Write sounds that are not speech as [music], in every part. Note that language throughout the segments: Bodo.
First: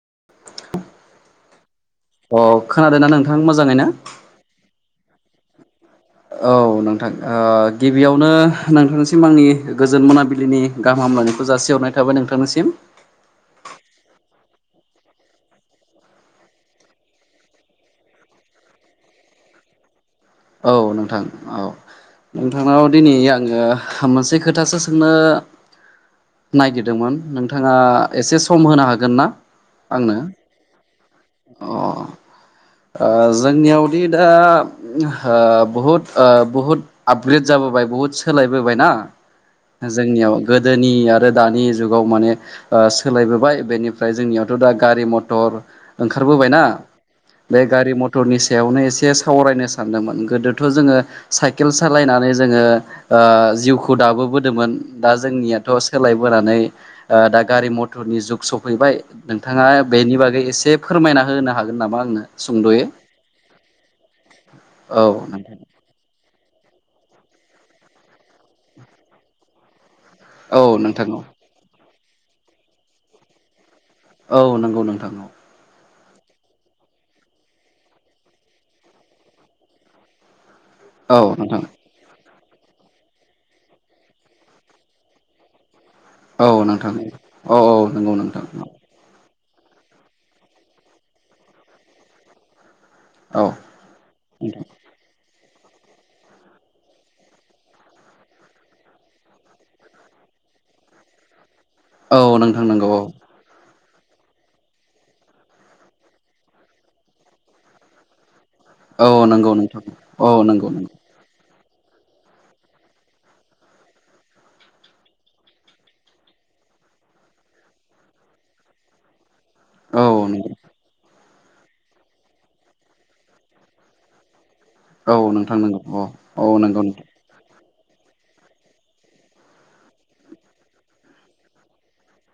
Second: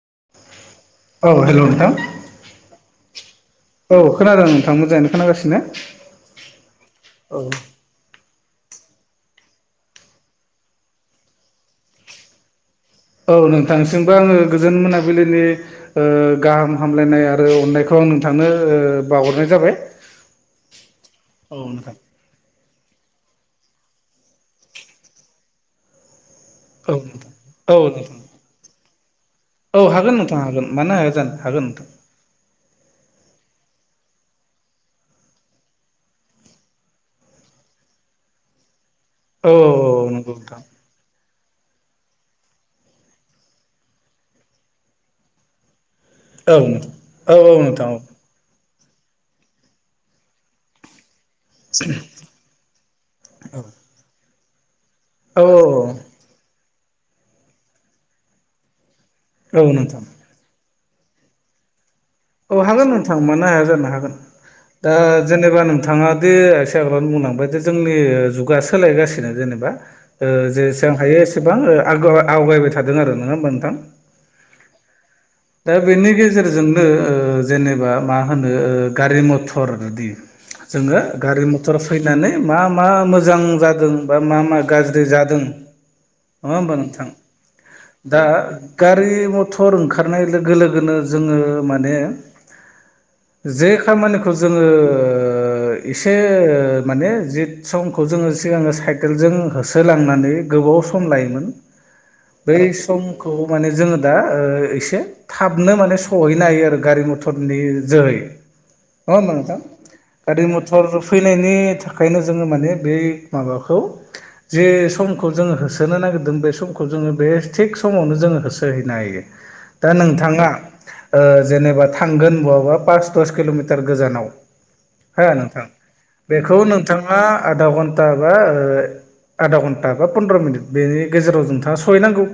[inaudible] औ हेल' नोंथां अ खोनादोंना नोंथां मोजाङैनो औ खोनादों नोंथां मोजाङैनो खोनागासिनो। औ नोंथां गिबियावनो नोंथांनिसिम आंनि गोजोन मोनाबिलिनि गाहाम हामलायनायखौ जासिहरनाय थाबाय नोंथांनिसिम। औ नोंथांसिमबो आङो गोजोन मोनाबिलिनि गाहाम हामलायनाय आरो अननायखौ आं नोंथांनो बाहरनाय जाबाय। औ नोंथां औ नोंथांनाव दिनै आङो मोनसे खोथासो सोंनो औ नोंथां औ नायगिरदोंमोन नोंथाङा नोंथां एसे सम होनो हागोन ना? औ आंनो हागोन नोंथां हागोन मानो हाया जानो हागोन अ नोंथां। ओ जोंनियावदि दा बुहुद बुहुद आपग्रेड जाबोबाय बुहुद सोलाय बोबायना औ जोंनियाव गोदोनि आरो दानि जुगाव माने ओ सोलाय बोबाय बेनिफ्राय जोंनियावथ' दा गारि मथर ओंखार बोबायना औ नंगौ बे नोंथां औ नोंथां औ नोंथां औ गारि मथरनि सायावनो एसे सावरायनो सा सानदोंमोन गोदोथ' जोङो साइकेल सालायनानै जोङो ओ औ जिउखौ दाबो दोंमोन दा जोंनियाथ' औ नोंथां सोलायबोनानै दा गारि मथरनि जुग सफैबाय। नोंथाङा बेनि बागै एसे फोरमायना होनो हागोन नामा? आंनो औ सुंद'यै हागोन नोंथां मानो हाया जानो हागोन दा औ जेनेबा नोंथाङा दे बुंलांबाय जे जोंनि जुगा सोलायगासिनो जेनेबा औ जेसेबां नोंथां औ हायो एसेबां आवगायबाय थादों आरो नङा होमबा नोंथां? औ नंगौ नोंथां औ। दा बेनि गेजेरजोंनो जेनेबा मा होनो गारि मथर बिदि जोङो औ गारि नोंथां मथर फैनानै मा मा मोजां जादों बा मा मा गाज्रि जादों नङा होमबा नोंथां औ औ नंगौ दा नोंथां औ गारि मथ मटर ओंखारनाय लोगो लोगोनो जोङो माने औ जे खामानिखौ जोङो इसे माने जित समखौ जोङो सिगाङो साइकेलजों होसोलांनानै गो गोबाव सम लायोमोन औ बै नोंथां नंगौ समखौ माने जों दा एसे थाबनो माने सहैनो हायो आरो गारि मथरनि जोहै नङा औ होमबा नंगौ नोंथां औ गारि नंगौ नंगौ मथर फैनायनि थाखायनो जोङो माने बे माबाखौ जे समखौ जोङो होसोनो नागिरदों बे समखौ जोङो बे थिग समावनो जोङो होसोहैनो हायो। दा औ नोंथाङा नंगौ ओ जेनेबा थांगोन बहाबा पास दस किल'मिटार गोजानाव औ हो नोंथां नंगौ औ औ बेखौ नंगौ नोंथां नोंथाङा आदा घन्टा बा आदा घन्टा बा पन्द्र मिनिट बेनि गेजेराव जोंथाङा सहैनांगौ।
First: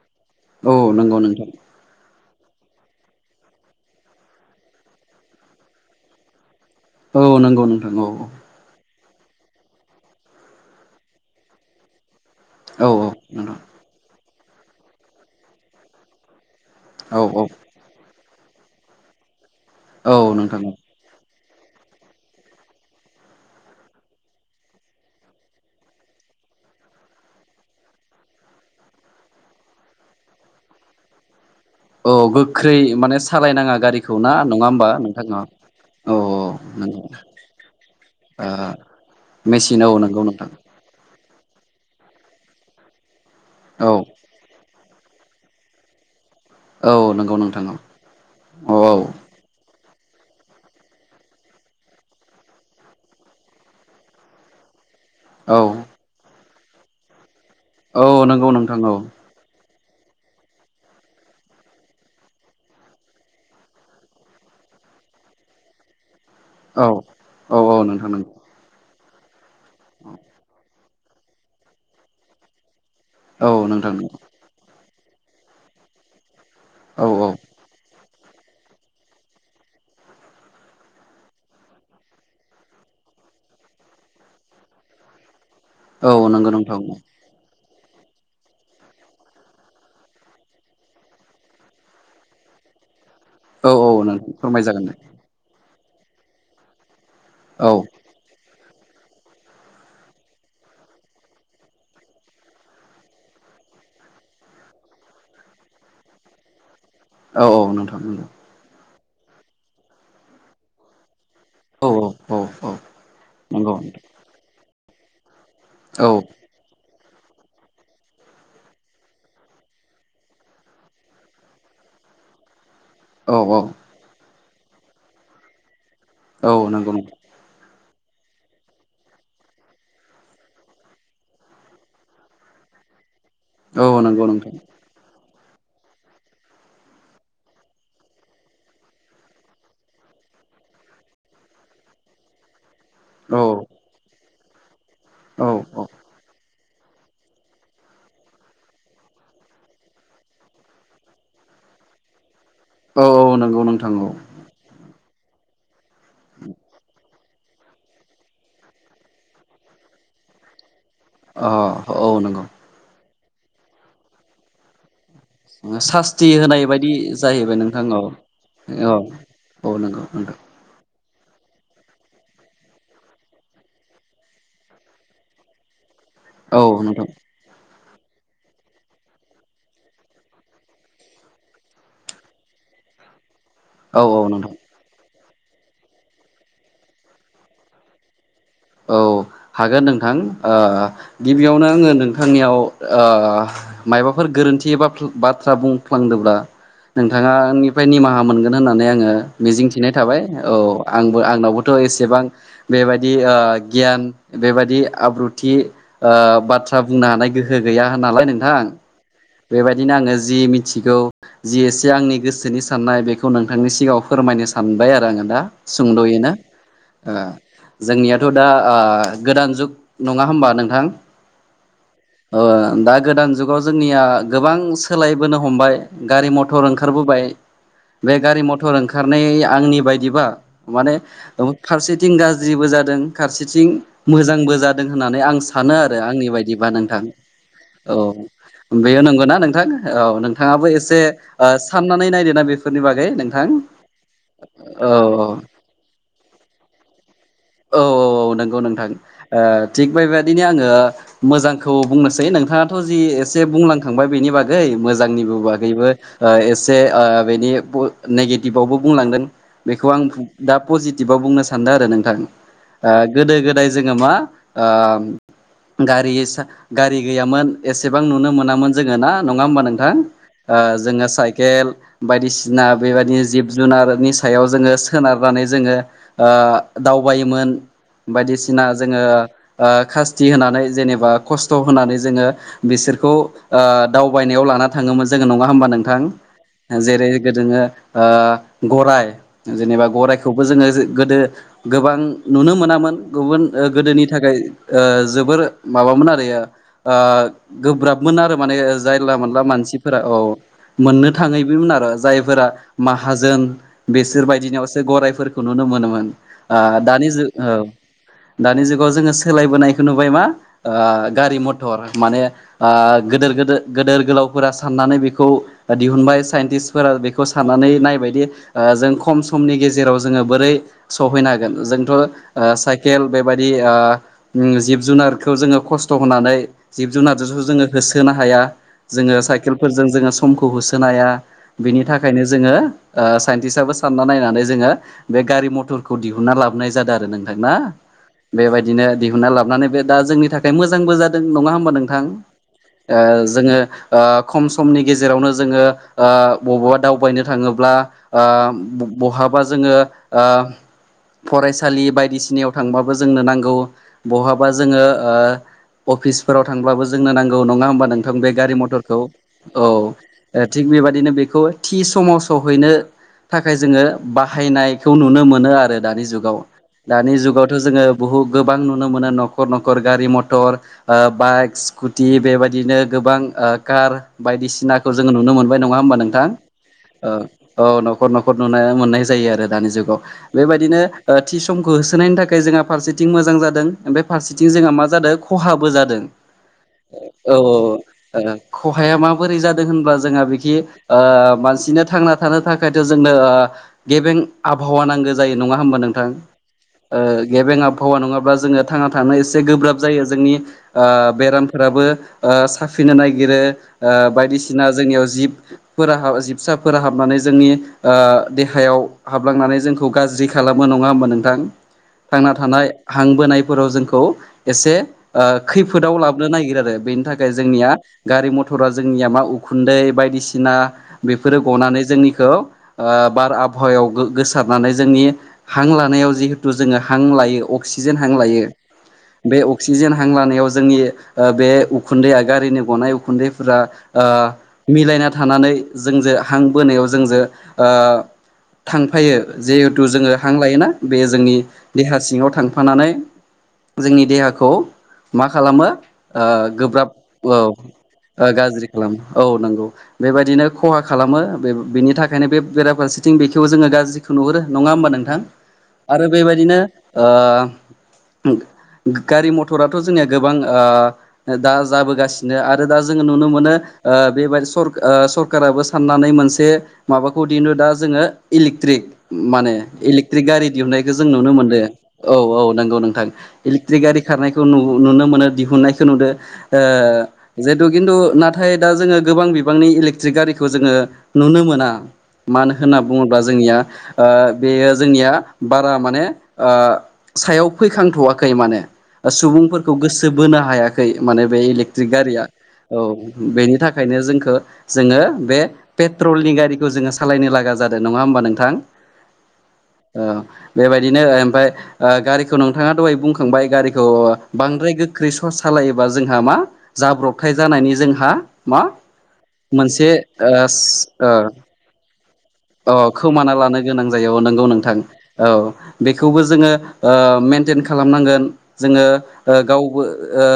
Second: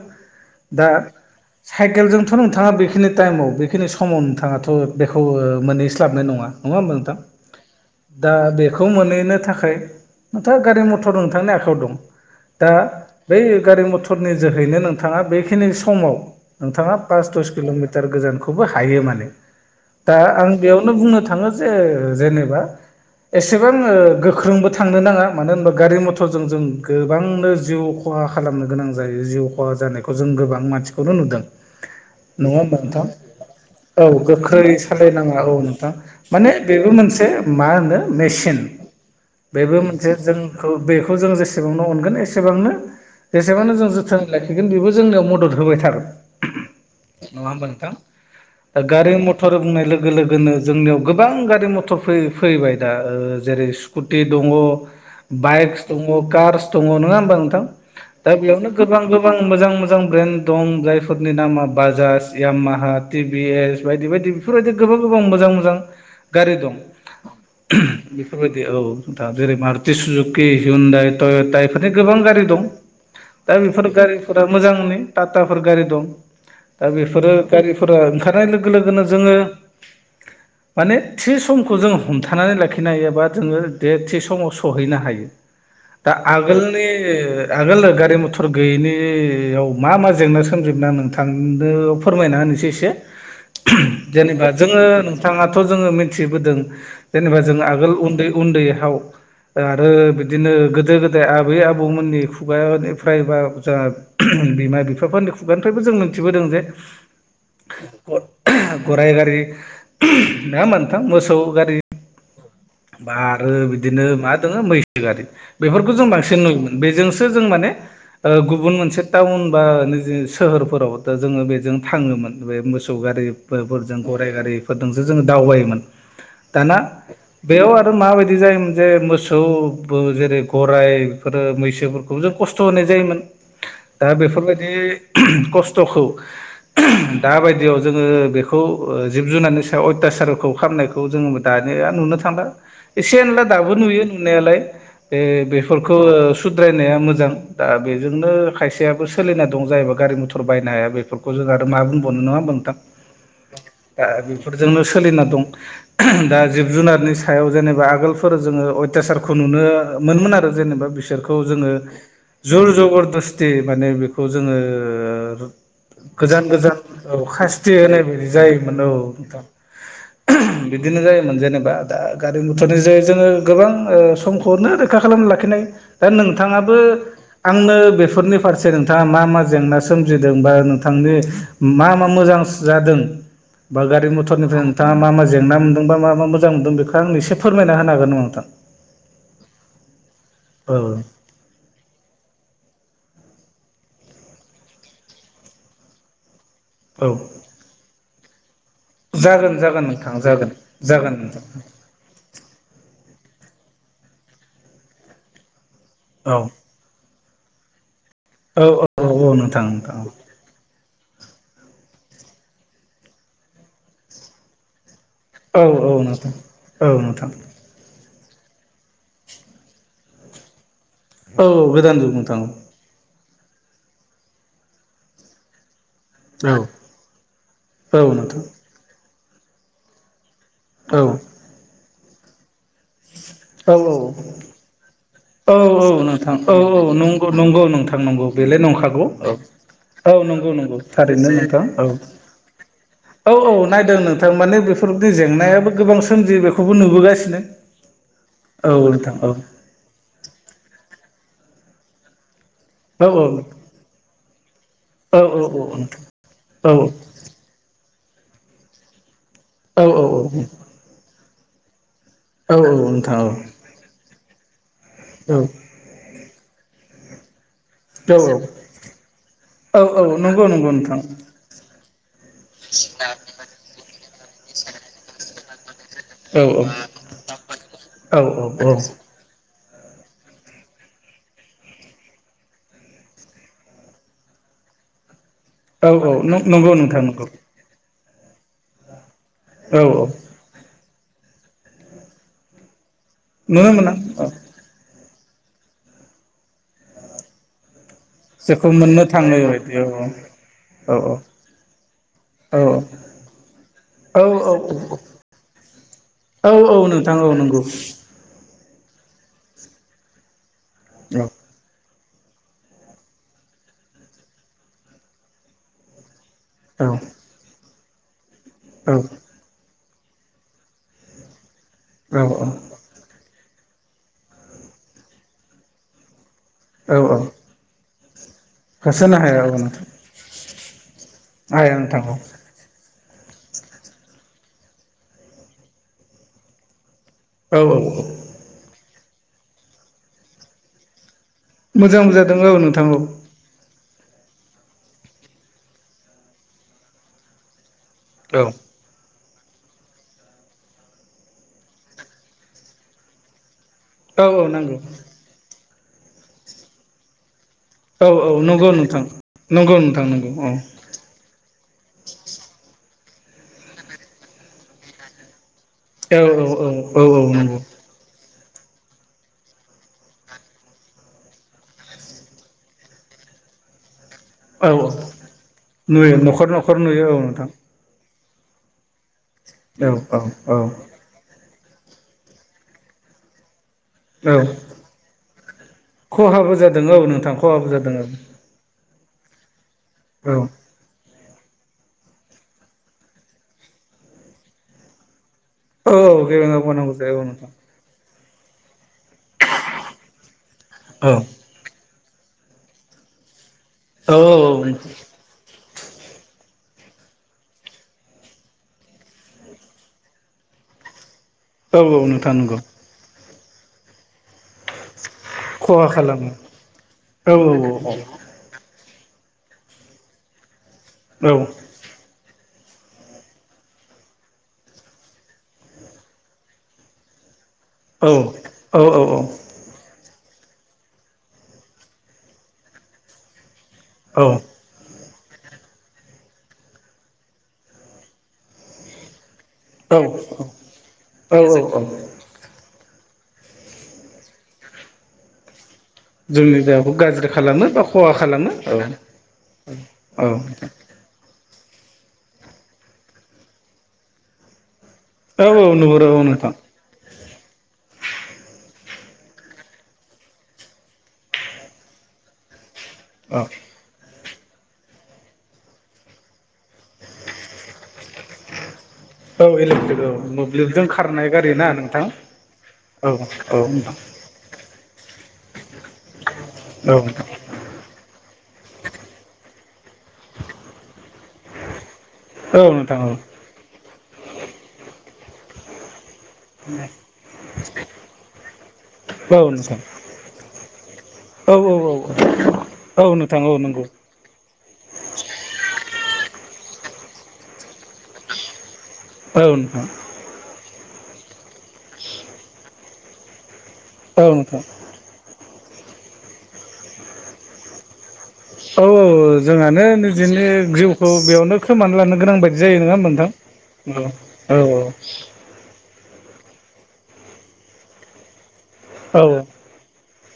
औ दा नंगौ नोंथां साइकेलजों थ' नोंथाङा बेखिनि टाइमाव बेखिनि समाव नोंथाङाथ' बेखौ मोनहैस्लाबनाय नङा। नङा होनबा नोंथां औ नंगौ नोंथां औ दा बेखौ मोन नैनो थाखाय नोंथाङा गारि मथर दं नोंथांनि आखाइयाव दं। दा औ औ बै नोंथां गारि मथरनि जोहैनो नोंथाङा बेखिनि समाव नोंथाङा औ पास औ दस किल'मिटार गोजानखौबो हायो माने औ दा आं नोंथां बेयावनो बुंनो थाङो जे जेनेबा एसेबां गोख्रोंबो थांनो नाङा मानो होनबा गारि मथरजों जों गोबांनो जिउ खहा खालामनो गोनां जायो जिउ खहा जानायखौ जों गोबां मानसिखौनो नुदों। औ नङा गोख्रै होमबा नोंथां माने सालायनाङा औ गारिखौ ना नङा गोख्रै होमबा नोंथाङा सालायनाङा औ नोंथां औ माने बिबो नंगौ मोनसे मा होनो मेचिन बिबो मेसिन औ मोनसे नंगौ नोंथां जोंखौ बेखौ एसेबांनो अनगोन एसेबांनो जेसेबांनो जों औ जोथोन लाखिगोन बेबो जोंनियाव मदद होबाय थागोन। औ नंगौ नङा होमबा नोंथां औ दा गारि मटर बुंनाय लोगो लोगो लोगोनो जोंनियाव गोबां गारि मटर फैबाय दा जेरै- स्कुटि दङ, औ बाइक्स दङ, कार्स दङ, नङा होमबा नोंथां औ दा नंगौ बेयावनो नोंथां औ गोबां गोबां मोजां मोजां ब्रेन्ड दं जाय फोरनि नामा बाजाज, याममाहा, टिभि एस बायदि बायदि बेफोर बायदि गोबां गोबां मोजां मोजां गारि दं औ औ औ नोंथां नंगौ बेफोर बायदि औ दा जेरै मारुत सुजुकि उनन्दाइ टयटायफोरनि गोबां गारि दं औ दा बेफोर नोंथां गारिफोरा मोजांनि टाटाफोर गारि दं दा औ बेफोरो गारिफोरा लोगो लोगोनो जोङो [inaudible] माने थि समखौ जों हमथानानै लाखिनो हायो एबा जोङो बे थि समाव सहैनो हायो। दा औ नंगौ नोंथां आगोलनि औ आगोल गारि मथर गैयिनियाव मा मा जेंना सोमजि दोंमोन। नोंथांनोबो फोरमायना होनोसै एसे औ नोंथां जेनेबा जोङो फोरमायजागोन दे नोंथाङा थ' जोङो मिथिबोदों जेनेबा जों औ आगोल उन्दै उन्दैहाव आरो बिदिनो गोदो गोदाय आबै आबौमोननि खुगानिफ्राय बा जोंहा बिमा बिफाफोरनि खुगानिफ्रायबो जों मोनथिबोदों जे औ औ नोंथां उम गराय गारि नङा होनबा नोंथां? मोसौ गारि औ औ बा आरो नंगौ बिदिनो मा दङ मैसो गारि बेफोरखौ जों औ बांसिन नुोयोमोन बेजोंसो जों माने ओ गुबुन मोनसे टाउन बा निजि सोहोरफोराव जोङो बेजों थाङोमोन बे मोसौ औ गारिफोरजों गराइ गारि फोरदोंसो जोङो दावबायोमोन औ दाना नंगौ नोंथां बेयाव माबायदि जायोमोन जे मोसौ बो जेरै गराइफोर मैसोफोरखौ जों खस्थ' होनाय जायोमोन औ दा नंगौ नोंथां बेफोरबायदि खस्थ'खौ दा बायदियाव जोङो बेखौ जिब जुनारनि सायाव अयथासारखौ खालामनायखौ जोङो दा निया नुनो थांला एसे औ एनला दाबो नुयो नुनायालाय ओ औ बेफोरखौ औ सुद्रायनाया मोजां दा बेजोंनो खायसेयाबो सोलिना दं जायबा गारि मटर बायनो हाया बेफोरखौ जों मा बुंबावनो नङा होनबा नोंथां औ नंगौ नोंथां दा बेफोरजोंनो सोलिना दं दा जिब जुनारनि सायाव जेनेबा आगोलफोर जोङो अयथासारखौ नुनो मोनोमोन आरो जेनेबा बिसोरखौ जोङो औ औ नंगौ जर जबरदस्ती माने बेखौ जोङो सास्ति गोजान होनाय गोजान बायदि औ जाहैबाय खास्ति नोंथां होनाय औ बायदि जायोमोन औ नोंथां। औ नंगौ नोंथां। बिदिनो जायोमोन जेनेबा दा गारि मटरनि जे जोङो गोबां ओ समखौनो रोखा खालामना लाखिनाय दा औ नोंथाङाबो नोंथां आंनो बेफोरनि फारसे नोंथाङा मा मा जेंना सोमजिदों बा नोंथांनि मा मा मोजां जादों बा औ गारि औ नोंथां मथरनिफ्राय नोंथाङा मा मा जेंना मोनदोंबा मा मा मोजां मोनदों बेखौ आं एसे फोरमायना होनो हागोन नामा नोंथां? औ हागोन नोंथां ओ औ गिबियावनो आङो नोंथांनियाव ओ मायबाफोर गोरोन्थि एबा बाथ्रा बुंफ्लांदोंब्ला औ नोंथाङानिफ्राय निमाहा मोन गोन होननानै आङो जागोन जागोन मिजिंथिनाय नोंथां थाबाय जागोन औ जागोन आंबो नोंथां आंनावबोथ' एसेबां बेबायदि ओ गियान बेबायदि आब्रुथि ओ औ बाथ्रा बुंनो हानाय गोहो गैया। नालाय नोंथां औ औ औ नोंथां बेबायदिनो नोंथां औ आङो जि मिथिगौ जि एसे आंनि गोसोनि साननाय बेखौ नोंथांनि सिगाङाव फोरमायनो सानबाय आरो दा नोंथां औ सुंद'यैनो नोंथां औ ओ नोंथां जोंनि आयदा दा ओ गोदान जुग नङा होमबा नोंथां? औ गोदान जुग नोंथां ओ दा गोदान जुगाव जोंनिया गोबां सोलायबोनो हमबाय गारि मथर ओंखारबोबाय औ बे नोंथां गारि मथर ओंखारनाय आंनि बायदिबा माने औ फारसेथिं गाज्रिबो जादों फारसेथिं औ मोजांबो जादों होननानै आं औ सानो औ आरो आंनि नोंथां औ बायदिबा औ नोंथां नंगौ नंगौ औ नोंथां नंगौ बेलाय बेयो नंखागौ नंगौ ना नोंथां औ नंगौ नोंथाङाबो नंगौ एसे थारैनो ओ नोंथां औ साननानै नायदो ना बेफोरनि बा औ औ नायदों नोंथां माने औ बेफोरबदि जेंनायाबो गोबां सोमजियो बेखौबो नुबोगासिनो औ औ औ नंगौ नोंथां थिग बेबायदिनो आङो मोजांखौ बुंनोसै नों थाङाथ' जि औ एसे बुंलांखांबाय बेनि बागै औ मोजांनिबो औ बागैबो नोंथां औ एसे ओ बेनि नेगेटिभावबो बुंलांदों औ बेखौ आं औ दा पजिटिभाव बुंनो सान्दों आरो नोंथां ओ नोंथां औ गोदो गोदाय जोङो मा गारि गारि गैयामोन एसेबां औ नुनो औ मोनामोन जोङोना नङा होमबा नोंथां। औ नंगौ ओ नंगौ नोंथां जोङो साइकेल बायदिसिना बेबायदि जिब जुनारनि सायाव जोङो सोनारो जोङो औ दावबायोमोन औ बायदिसिना औ जोङो। ओ सासथि होनानै जेनेबा खस्थ' होनानै जोङो बिसोरखौ दावबायनायाव ला लाना थाङोमोन जोङो नङा होमबा औ नोंथां औ नंगौ नोंथां जेरै नंगौ गोदो गराय औ जेनेबा गरायखौबो जोङो गोदो गोबां नुनो मोनामोन। गुबुन नुनो मोना गोदोनि औ थाखाय जोबोर माबामोन आरो गोब्राब आरो माने जेखौ मोननो जायला थाङो मोनला बायदि मानसिफोरा औ औ मोननो थाङैमोन आरो जायफोरा औ माहाजोन बेसोर बायदिनावसो गराइफोरखौ नुनो मोनोमोन। औ ओ दानि औ नोंथां नंगौ जुग दानि जुग जोङो सोलायबोनायखौ नुबाय मा औ गारि मथर माने गोदोर गोदोर गोदोर गोलावफोरा साननानै बेखौ दिहुनबाय। औ साइनटिस्फोरा बेखौ साननानै नायबायदि जों खम समनि गेजेराव जों जो बोरै सहैनो हागोन जोंथ' औ सायकेल बेबायदि जिब जुनारखौ जोङो खस्थ' होनानै जिब औ जुनार औ जोङो होसोनो हाया होसोनो जोङो हाया औ नोंथां साइकेलफोरजों जोङो समखौ होसोनो हाया हाया बिनि नोंथां औ थाखायनो जोङो। साइन्टिस्टाबबो सानना नायनानै जोङो बे गारि मथरखौ दिहुनना लाबोनाय जादों आरो। नोंथांना औ औ बेबायदिनो दिहुनना लाबोनानै बे दा जोंनि थाखाय मोजांबो जादों। नङा होमबा मोजां नोंथां बुजादों औ नोंथां औ जोङो। खम समनि गेजेरावनो जोङो बबावबा दावबायनो थाङोब्ला। ओ औ बहाबा जोङो। फरायसालि बायदिसिनायाव थांबाबो जोंनो नांगौ औ औ बहाबा नांगौ जोङो अफिसफोराव थांब्लाबो जोंनो नांगौ। औ नङा होमबा औ नोंथां औ बे गारि नंगौ मटरखौ नोंथां औ नंगौ नोंथां नंगौ औ थिग बेबाददिनो बेखौ थि समाव सहैनो थाखाय जोङो बाहायनायखौ नुनो मोनो आरो। दानि औ जुगाव औ औ दानि औ जुगावथ' नंगौ जोङो बुहुद गोबां नुनो मोनो न'खर न'खर गारि मथर बाइक स्कुटि बेबायदिनो गोबां कार औ औ बायदिसिनाखौ जोङो नुनो मोनबाय नङा होमबा नुयो नोंथां न'खर न'खर नुयो नोंथां औ। न'ख न'खर नुनो मोननाय जायो आरो दानि औ जुगाव औ औ बेबायदिनो समखौ होसोनायनि थाखाय जोंहा फारसेथिं मोजां जादों। औ फारसेथिं जोंहा मा जादों खहाबो जादों खहाबो जादों औ नोंथां खहाबो औ। जादों औ आफाया माबोरै जादों होनबा जोंहा औ बिखि मानसिनो थांना थानो थाखायथ' जोंनो गेबें आबहावा नांगोन। जायो नङा होमबा औ नोंथां गेबेङाव मावनांगौ जायो औ नोंथां गेबें आबहावा नङाब्ला जोङो थांना थानो एसे गोब्राब जायो जोंनि औ बेरामफोराबो साफिनो नागिरो औ बायदिसिना जोंनियाव जिब फोर जिबसाफोरा हाबनानै जोंनि देहायाव हाबलांनानै जों खौ गाज्रि खालामनो नङा होमब नोंथां औ औ थांना नोंथां नंगौ थानाय हां बोनायफोराव जोंखौ एसे खहा खैफोदाव लाबोनो खालामो नागिरो आरो बेनि थाखाय औ जोंनिया गारि मथरा जोंनिया मा उखुन्दै बायदिसिना औ बेफोरो गनानै जोंनिखौ ओ बार आबहावायाव गोसार जोंनि हां लानायाव जिहेथु जोङो हां लायो अक्सिजेन औ हां लायो औ बे अक्सिजेन। हां लानायाव जोंनि बे उखुन्दैआ गारिनि गनाय उखुन्दैफोरा मिलायना। थानानै जोंजों हां बोनायाव जोंजों थांफायो। जिहेथु औ जोङो हां लायोना बे जोंनि औ देहा औ सिङाव थांफानानै जोंनि देहाखौ मा खालामो। जोंनि गोब्राब देहाखौ गाज्रि खालामो बा खहा औ गाज्रि औ खालामो औ नंगौ औ बेबायदिनो खहा खालामो। खालामो बे बिनि थाखायनो बेरा फारसेथिं बेखौ जोङो गाज्रिखौ नुहुरो नङा होमबा नोंथां। औ औ आरो नुहुरो औ नोंथां बेबायदिनो ओ ओम गारि मथराथ जोंनिया गोबां ओ दा जाबोगासिनो आरो दा जों नुनो औ मोन ओ बेबाय सर ओ सरकाराबो साननानै मोनसे माबाखौ दिनो दा जोङो इलिक्ट्रिक औ माने इलेक्ट्रिक औ इलिकट्रिक गारि मोब्लिबजों दिहुननायखौ जों खारनाय नुनो गारि मोनदों ना नोंथां औ औ नोंगौ नोंथां औ औ इलिकट्रिक नोंथां गारि खारनायखौ नु नुनो मोनो दिहुननायखौ नुदो ओ जेहेथु खिन्थु नाथा थाय दा जोङो गोबां बिबांनि इलेक्ट्रिक गारिखौ जोङो नुनो मोना। मानो औ होनना नोंथां औ बुङोब्ला जोंनिया ओ बेयो जोंनिया बारा माने। ओ सायाव फैखांथवाखै माने नोंथां औ सुबुंफोरखौ नोंथां गोसो बोनो हाया। खै माने बे औ इलिक्ट्रिक गारिया औ औ नोंथां औ बेनि नंगौ थाखायनो जोंखो जोङो बे पेट्रलनि गारिखौ जोङो सालायनो लागा जादों नङा होमबा नोंथां। औ नोंथां। औ बेबायदिनो ओमफ्राय ओ गारिखौ नोंथाङा दहाय बुंखांबाय गारिखौ औ नोंथां बांद्राय गोख्रै सस सालायोबा जोंहा मा जाब्रबथाय जानायनि जोंहा मा औ औ जोंहानो मोनसे निजेनि ओस जिउखौ ओ बेयावनो खोमाना लानो गोनां बायदि औ जायो नङा होमबा खोमाना लानो गोनां जायो औ नोंगौ नोंथां औ। बेखौबो जोङो ओ मेेनटेन खालामनांगोन जोङो औ औ ओ गावबो ओ।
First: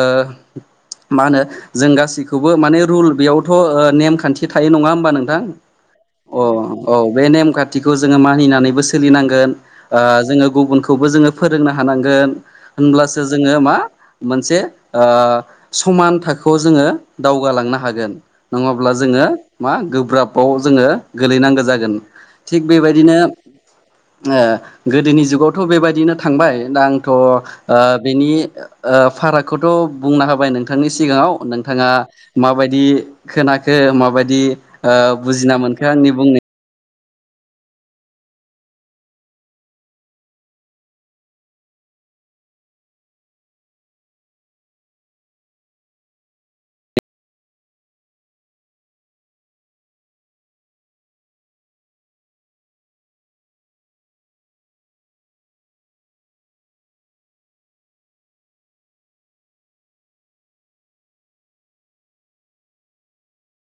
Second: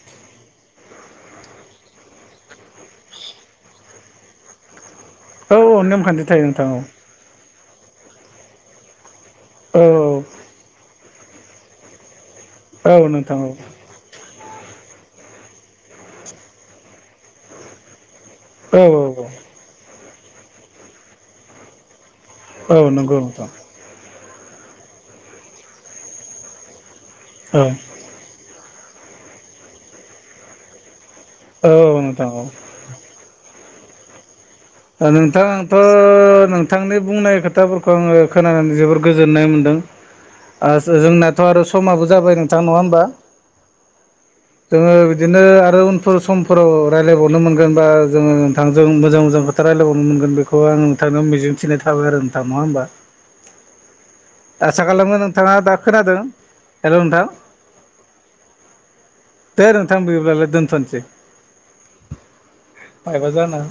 मा होनो जों गासैखौबो माने रुल बेयावथ ओ नेमखान्थि थायो नङा होमबा नोंथां। औ नेमखान्थि अ थायो नोंथां औ। बे नेमखाथिखौ जोङो मानिनानैबो सोलिनांगोन औ ओ जोङो गुबुनखौबो जोङो फोरोंनो हानांगोन औ औ होनब्लासो नोंथां औ जोङो मा मोनसे ओ समान थाखोआव जोङो दावगालांनो हागोन। औ नङाब्ला औ जोङो मा गोब्राबाव जोङो गोलैनांगौ जागोन। थिग औ औ बेबायदिनो नंगौ नोंथां ओ गोदोनि जुगावथ बेबायदिनो थांबाय दा आंथ ओ औ बेनि ओ फारागखौथ बुंना होबाय नोंथांनि सिगाङाव औ नोंथाङा नोंथां औ माबायदि खोनाख खो माबायदि ओ औ नोंथां बुजिना आंथ मोनखो आंनि बुं नों थांनि बुंनाय खोथाफोरखौ आङो खोनानानै जोबोर गोजोननाय मोनदों। ओ जो जोंनाथ आरो समाबो जाबाय नोंथां नङा होमबा। [inaudible] जोङो बिदिनो आरो उनफोर समफोराव रायलायबावनो मोनगोन बा जोङो नोंथांजों मोजां मोजां। था रायलायबावनो मोनगोन बेखौ आं नोंथांनाव मिजिंथिनाय थाबाय आरो नोंथां नङा होमबा। आसा खालामो नोंथाङा दा खोनादों हेलौ नोंथां। दे नोंथां बियोबालाय दोनथसै। फायबा जाना